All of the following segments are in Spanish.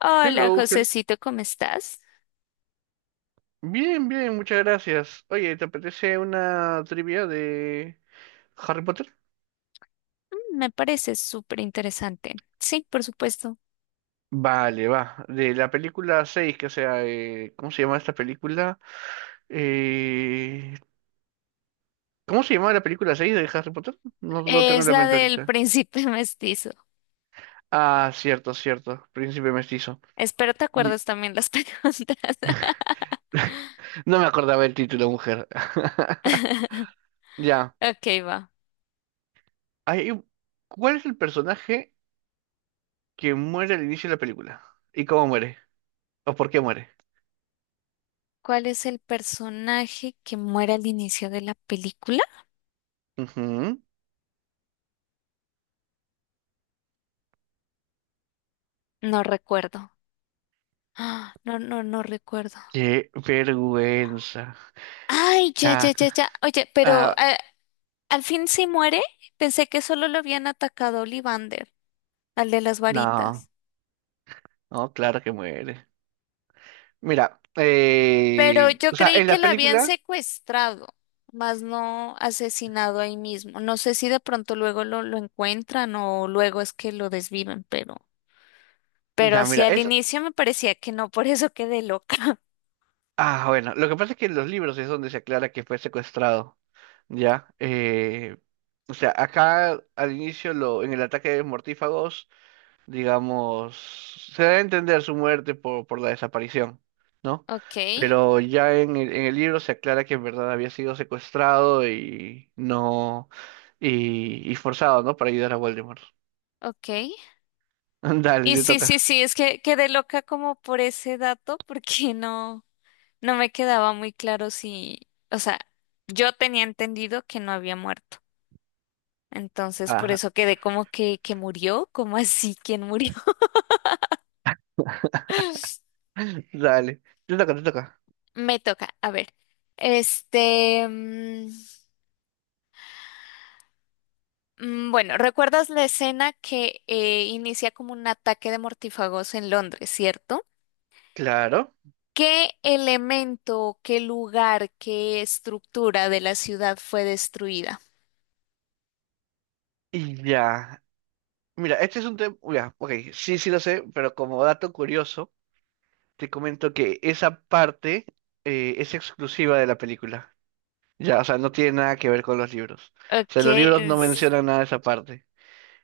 Hola, Hello, hel- Josecito, ¿cómo estás? Bien, bien, muchas gracias. Oye, ¿te apetece una trivia de Harry Potter? Me parece súper interesante. Sí, por supuesto. Vale, va. De la película 6, que sea, ¿cómo se llama esta película? Eh, ¿Cómo se llama la película 6 de Harry Potter? No lo tengo Es en la la mente del ahorita. príncipe mestizo. Ah, cierto, cierto. Príncipe mestizo. Espero te Y- acuerdes también las preguntas. No me acordaba el título, mujer. Ya. Ok, va. Hay un- ¿Cuál es el personaje que muere al inicio de la película? ¿Y cómo muere? ¿O por qué muere? ¿Cuál es el personaje que muere al inicio de la película? Ujú. No recuerdo. Ah, no, no, no recuerdo. Qué vergüenza. Ay, ya, Ah, ya, ya, ya. Oye, pero ah, al fin sí muere. Pensé que solo lo habían atacado a Ollivander, al de las no, varitas. no, claro que muere. Mira, Pero yo o sea, creí en que la la habían película, secuestrado, más no asesinado ahí mismo. No sé si de pronto luego lo encuentran o luego es que lo desviven, pero ya, mira, hacia el es, inicio me parecía que no, por eso quedé loca. Bueno, lo que pasa es que en los libros es donde se aclara que fue secuestrado, ya, o sea, acá al inicio, en el ataque de mortífagos, digamos, se da a entender su muerte por la desaparición, ¿no? Ok, Pero ya en el libro se aclara que en verdad había sido secuestrado y no. Y forzado, ¿no? Para ayudar a Voldemort. ok. Dale, Y te sí, sí, toca. sí, es que quedé loca como por ese dato, porque no, no me quedaba muy claro si, o sea, yo tenía entendido que no había muerto. Entonces, por eso Ajá, quedé como que murió, como así, ¿quién murió? dale. Te toca, te toca. Me toca, a ver. Este, mm, bueno, ¿recuerdas la escena que inicia como un ataque de mortífagos en Londres, ¿cierto? Claro. ¿Qué elemento, qué lugar, qué estructura de la ciudad fue destruida? Y ya. Mira, este es un tema. Ya, ok. Sí, sí lo sé, pero como dato curioso, te comento que esa parte es exclusiva de la película. Ya, o sea, no tiene nada que ver con los libros. O sea, Ok, los libros no es- mencionan nada de esa parte.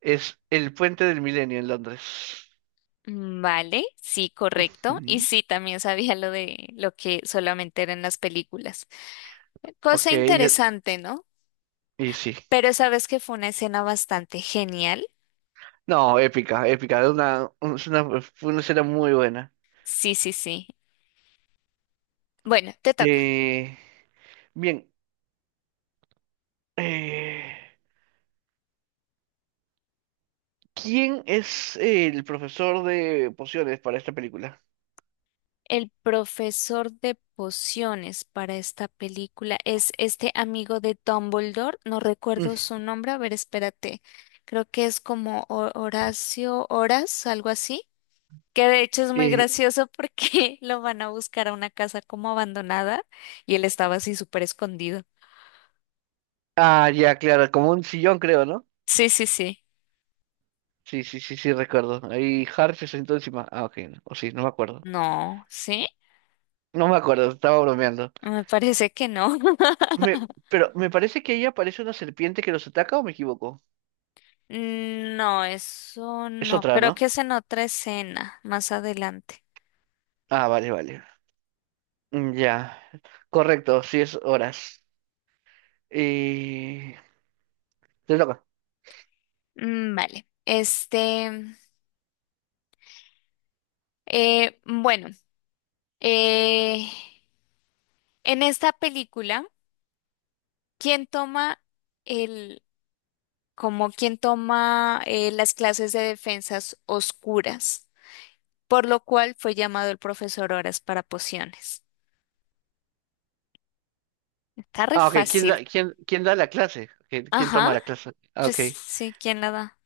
Es el Puente del Milenio en Londres. Vale, sí, correcto. Y Ujú. sí, también sabía lo de lo que solamente era en las películas. Cosa Ok, ya- interesante, ¿no? y sí. Pero sabes que fue una escena bastante genial. No, épica, épica. Una, un- es una, fue una escena muy buena. Sí, sí, sí. Bueno, te toca. Eh, bien, eh, ¿quién es el profesor de pociones para esta película? El profesor de pociones para esta película es este amigo de Dumbledore. No recuerdo Mm, su nombre. A ver, espérate. Creo que es como Horacio Horas, algo así. Que de hecho es muy eh, gracioso porque lo van a buscar a una casa como abandonada y él estaba así súper escondido. Ya, claro, como un sillón creo, ¿no? Sí, sí, sí. Sí, sí, sí, sí, recuerdo. Ahí Harry se sentó encima. Ah, ok, no, o sí, no me acuerdo. No, ¿sí? No me acuerdo, estaba bromeando. Me parece que no. Me- pero me parece que ahí aparece una serpiente que los ataca o me equivoco. No, eso Es no. otra, Creo ¿no? que es en otra escena, más adelante. Ah, vale, vale. Ya, correcto, sí es Horas. Eh, Te toca. Mm, vale. Bueno, eh, en esta película, ¿quién toma el, como quién toma las clases de defensas oscuras? Por lo cual fue llamado el profesor Horas para pociones. Está re Ah, ok, ¿quién fácil. da, quién da la clase? Ok, ¿Quién Ajá, toma la clase? Ah, pues ok, sí, ¿quién la da?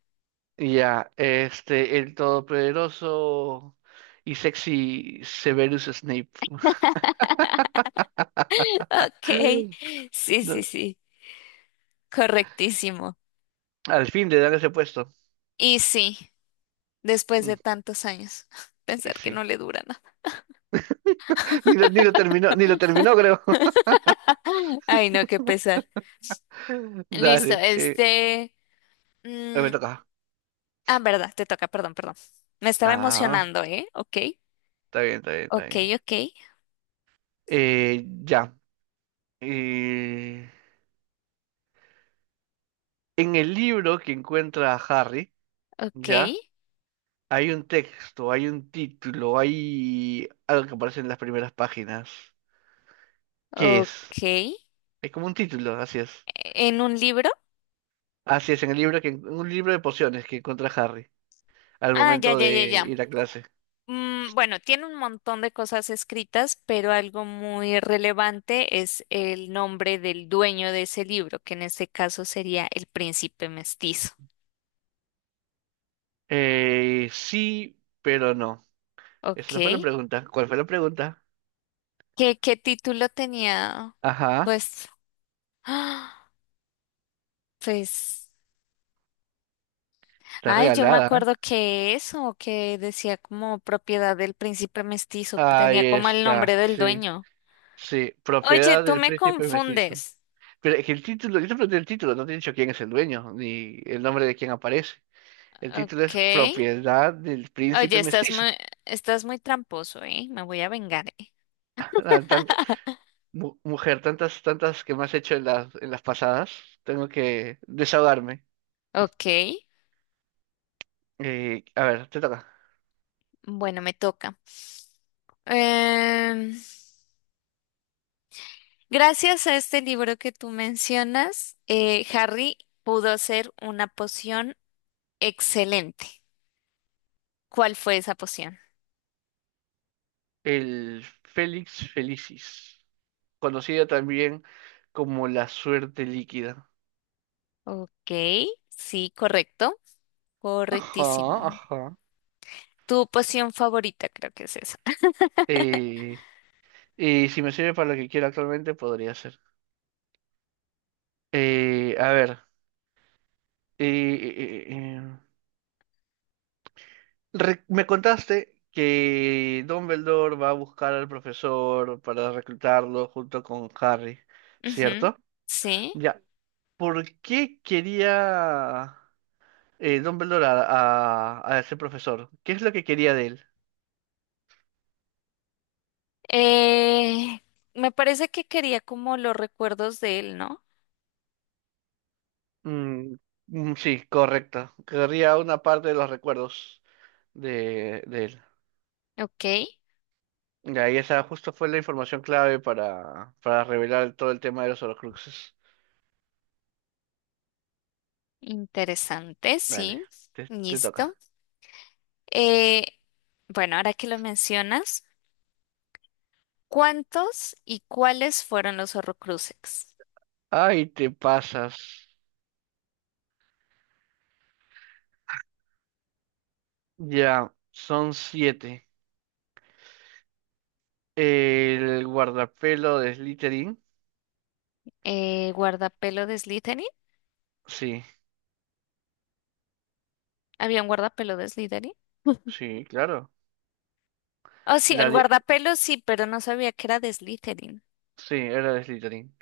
ya, este, el todopoderoso y sexy Severus Snape. Ok, sí, No, sí, sí, correctísimo. al fin le dan ese puesto. Y sí, después de Mm, tantos años, y pensar que sí. no le dura nada. Ni lo terminó, ni lo terminó, creo. Ay, no, qué pesar. Listo, Dale, este... mm, me toca. ah, verdad, te toca, perdón, perdón. Me estaba Ah, emocionando, ¿eh? Ok, está bien, está bien, está ok, bien. ok, Ya. Eh, en el libro que encuentra a Harry, ok, ya. Hay un texto, hay un título, hay algo que aparece en las primeras páginas. ¿Qué ok. es? E, Es como un título, así es. ¿en un libro? Así es, en un libro de pociones que encuentra Harry al Ah, ya, momento ya, de ya, ya. ir a clase. Mm, bueno, tiene un montón de cosas escritas, pero algo muy relevante es el nombre del dueño de ese libro, que en este caso sería El Príncipe Mestizo. Sí, pero no. Esa Ok. no fue la pregunta. ¿Cuál fue la pregunta? ¿Qué, qué título tenía? Ajá, Pues, ¡ah! Pues. está Ay, yo me regalada. acuerdo que eso, que decía como propiedad del príncipe mestizo, Ahí tenía como el nombre está, del sí, dueño. sí. Oye, Propiedad tú del me príncipe mestizo. confundes. Pero es que el título, yo te pregunté el título, no te he dicho quién es el dueño, ni el nombre de quién aparece. El título es Ok. Propiedad del Oye, Príncipe Mestizo. Estás muy tramposo, ¿eh? Me voy a vengar, ¿eh? Ah, mujer, tantas, tantas que me has hecho en las pasadas. Tengo que desahogarme. Ok. A ver, te toca. Bueno, me toca. Em, gracias a este libro que tú mencionas, Harry pudo hacer una poción excelente. ¿Cuál fue esa poción? El Félix Felicis, conocida también como la suerte líquida. Ok, sí, correcto. Ajá, Correctísimo. ajá. Tu poción favorita, creo que es esa. Eh, y si me sirve para lo que quiero actualmente, podría ser. A ver. eh, eh, eh, eh, me contaste que Dumbledore va a buscar al profesor para reclutarlo junto con Harry, Ujú, ¿cierto? sí. Ya. ¿Por qué quería Dumbledore a ese profesor? ¿Qué es lo que quería de él? Eh, me parece que quería como los recuerdos de él, ¿no? Mm, mm, sí, correcto. Querría una parte de los recuerdos de él. Ok, Ya, y esa justo fue la información clave para revelar todo el tema de los Horcruxes. interesante, Dale, sí. te Listo. toca. Eh, bueno, ahora que lo mencionas, ¿cuántos y cuáles fueron los Horrocruxes? Ay, te pasas. Ya, son siete. El guardapelo de Slytherin. ¿Guardapelo de Slytherin? Sí, ¿Había un guardapelo de Slytherin? sí, claro. Oh, sí, La el dia- guardapelo sí, pero no sabía que era de Slytherin. sí, era de Slytherin.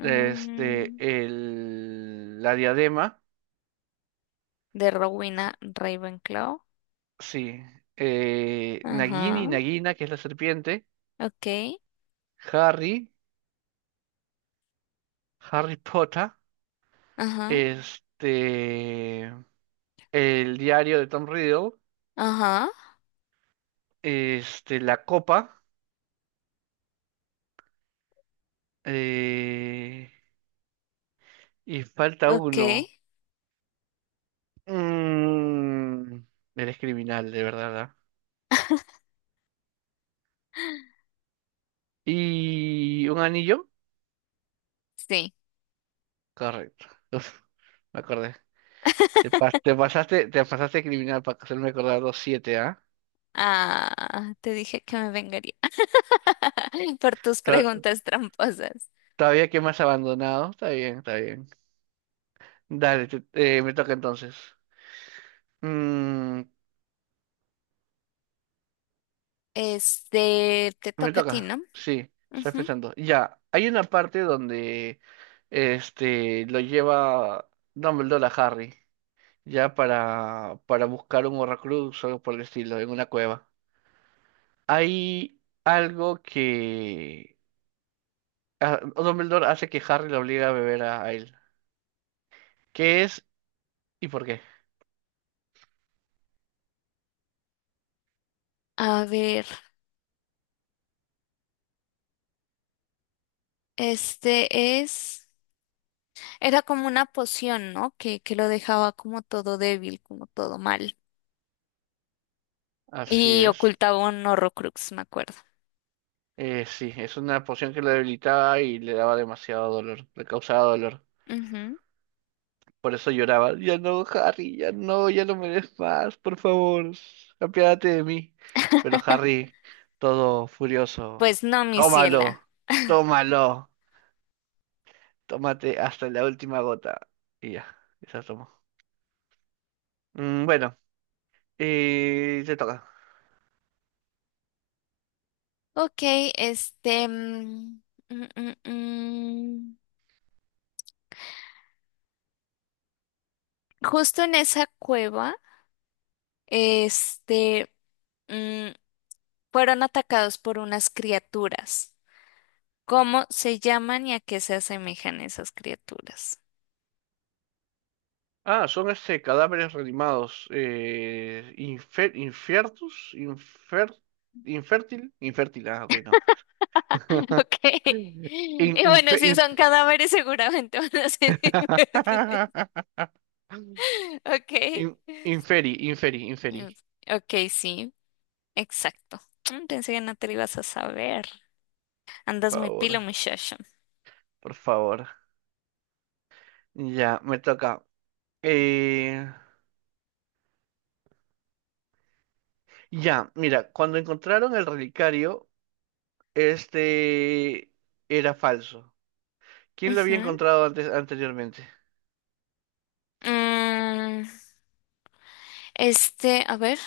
Este, la diadema. de Rowena Ravenclaw. Sí. Nagini, Ajá, Nagina, que es la serpiente. ok, Harry, Harry Potter. ajá, Este, el diario de Tom Riddle. ajá, Este, la copa. eh, y falta ok, uno. Mm, eres criminal, de verdad, ¿verdad? ¿Y un anillo? sí. Correcto. Uf, me acordé. Te pasaste, te pasaste criminal para hacerme acordar los siete, ¿ah? Ah, te dije que me vengaría por tus To- preguntas tramposas. Todavía que más abandonado. Está bien, está bien. Dale, me toca entonces. Mm, Este, te me toca a ti, toca. ¿no? Sí, estoy Ujú. pensando. Ya, hay una parte donde este lo lleva Dumbledore a Harry. Ya para buscar un Horrocrux o algo por el estilo, en una cueva. Hay algo que Dumbledore hace que Harry lo obliga a beber a él. ¿Qué es y por qué? A ver, este es, era como una poción, ¿no? Que lo dejaba como todo débil, como todo mal. Así Y es. ocultaba un Horrocrux, me acuerdo. Sí, es una poción que lo debilitaba y le daba demasiado dolor, le causaba dolor. Ujú. Por eso lloraba. Ya no, Harry, ya no, ya no me des más, por favor. Apiádate de mí. Pero Harry, todo Pues furioso, no, mi ciela. tómalo, tómalo. Tómate hasta la última gota. Y ya, esa tomo. Bueno, te toca. Ok, este... mm, mm, mm. Justo en esa cueva, este, mm, fueron atacados por unas criaturas. ¿Cómo se llaman y a qué se asemejan esas criaturas? Ah, son este cadáveres reanimados. Infiertus, infértil, infértil, ok, no. Ok. In- Y bueno, infe- si son inf- cadáveres, seguramente van a ser invertibles. Ok. In- inferi, inferi, Mm, inferi. Ok, sí, exacto. Pensé que no te lo ibas a saber. Andas Por muy pilo, favor, muchacho. por favor. Ya, me toca. Eh, ya, mira, cuando encontraron el relicario. Este era falso. ¿Quién lo había Ujú. encontrado antes, anteriormente? Mm, este, a ver.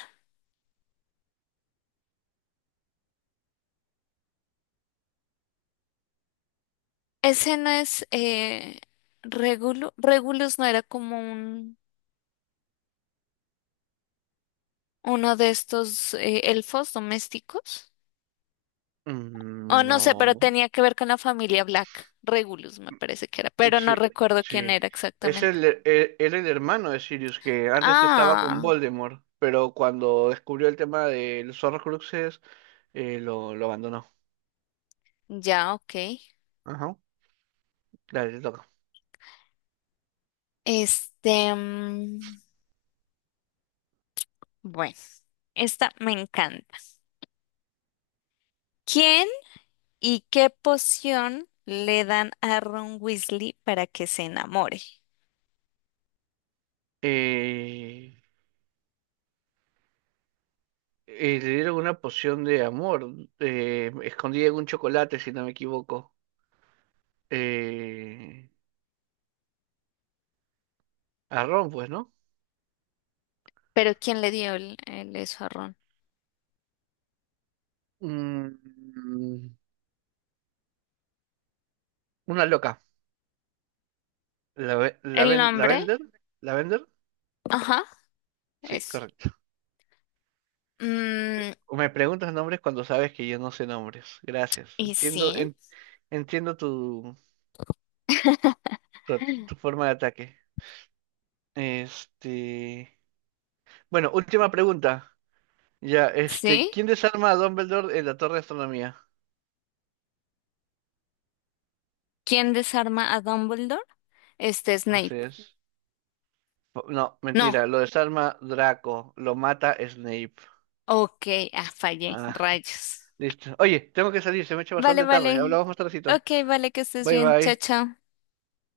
Ese no es Regulus. Regulus no era como un, uno de estos elfos domésticos. O Mm, no sé, pero no. tenía que ver con la familia Black. Regulus me parece que era, pero no Sí, recuerdo quién sí. era Es exactamente. el, e- e, era el hermano de Sirius, que antes estaba con Ah, Voldemort, pero cuando descubrió el tema de los horrocruxes, lo abandonó. ya, ok. Ajá. Dale, te toca. Este, mm, bueno, esta me encanta. ¿Quién y qué poción le dan a Ron Weasley para que se enamore? Eh, Le dieron una poción de amor, escondida en un chocolate, si no me equivoco. Eh, a Ron, pues, ¿no? Pero ¿quién le dio el eso a Ron? Mm, Una loca. La, ve- la, ¿El ven- la nombre? vender. La vender. Ajá, Sí, eso. correcto. Mm, Me preguntas nombres cuando sabes que yo no sé nombres. Gracias. y Entiendo, sí, entiendo tu, tu forma de ataque. Este. Bueno, última pregunta. Ya, este, sí. ¿quién desarma a Dumbledore en la Torre de Astronomía? ¿Quién desarma a Dumbledore? Este Así Snape. es. No, No, mentira, lo desarma Draco, lo mata Snape. ok, ah, fallé, Ah, rayos. listo. Oye, tengo que salir, se me ha hecho Vale, bastante tarde. vale. Hablamos más tardecito. Ok, vale, que estés Bye bien. Chao, bye. chao.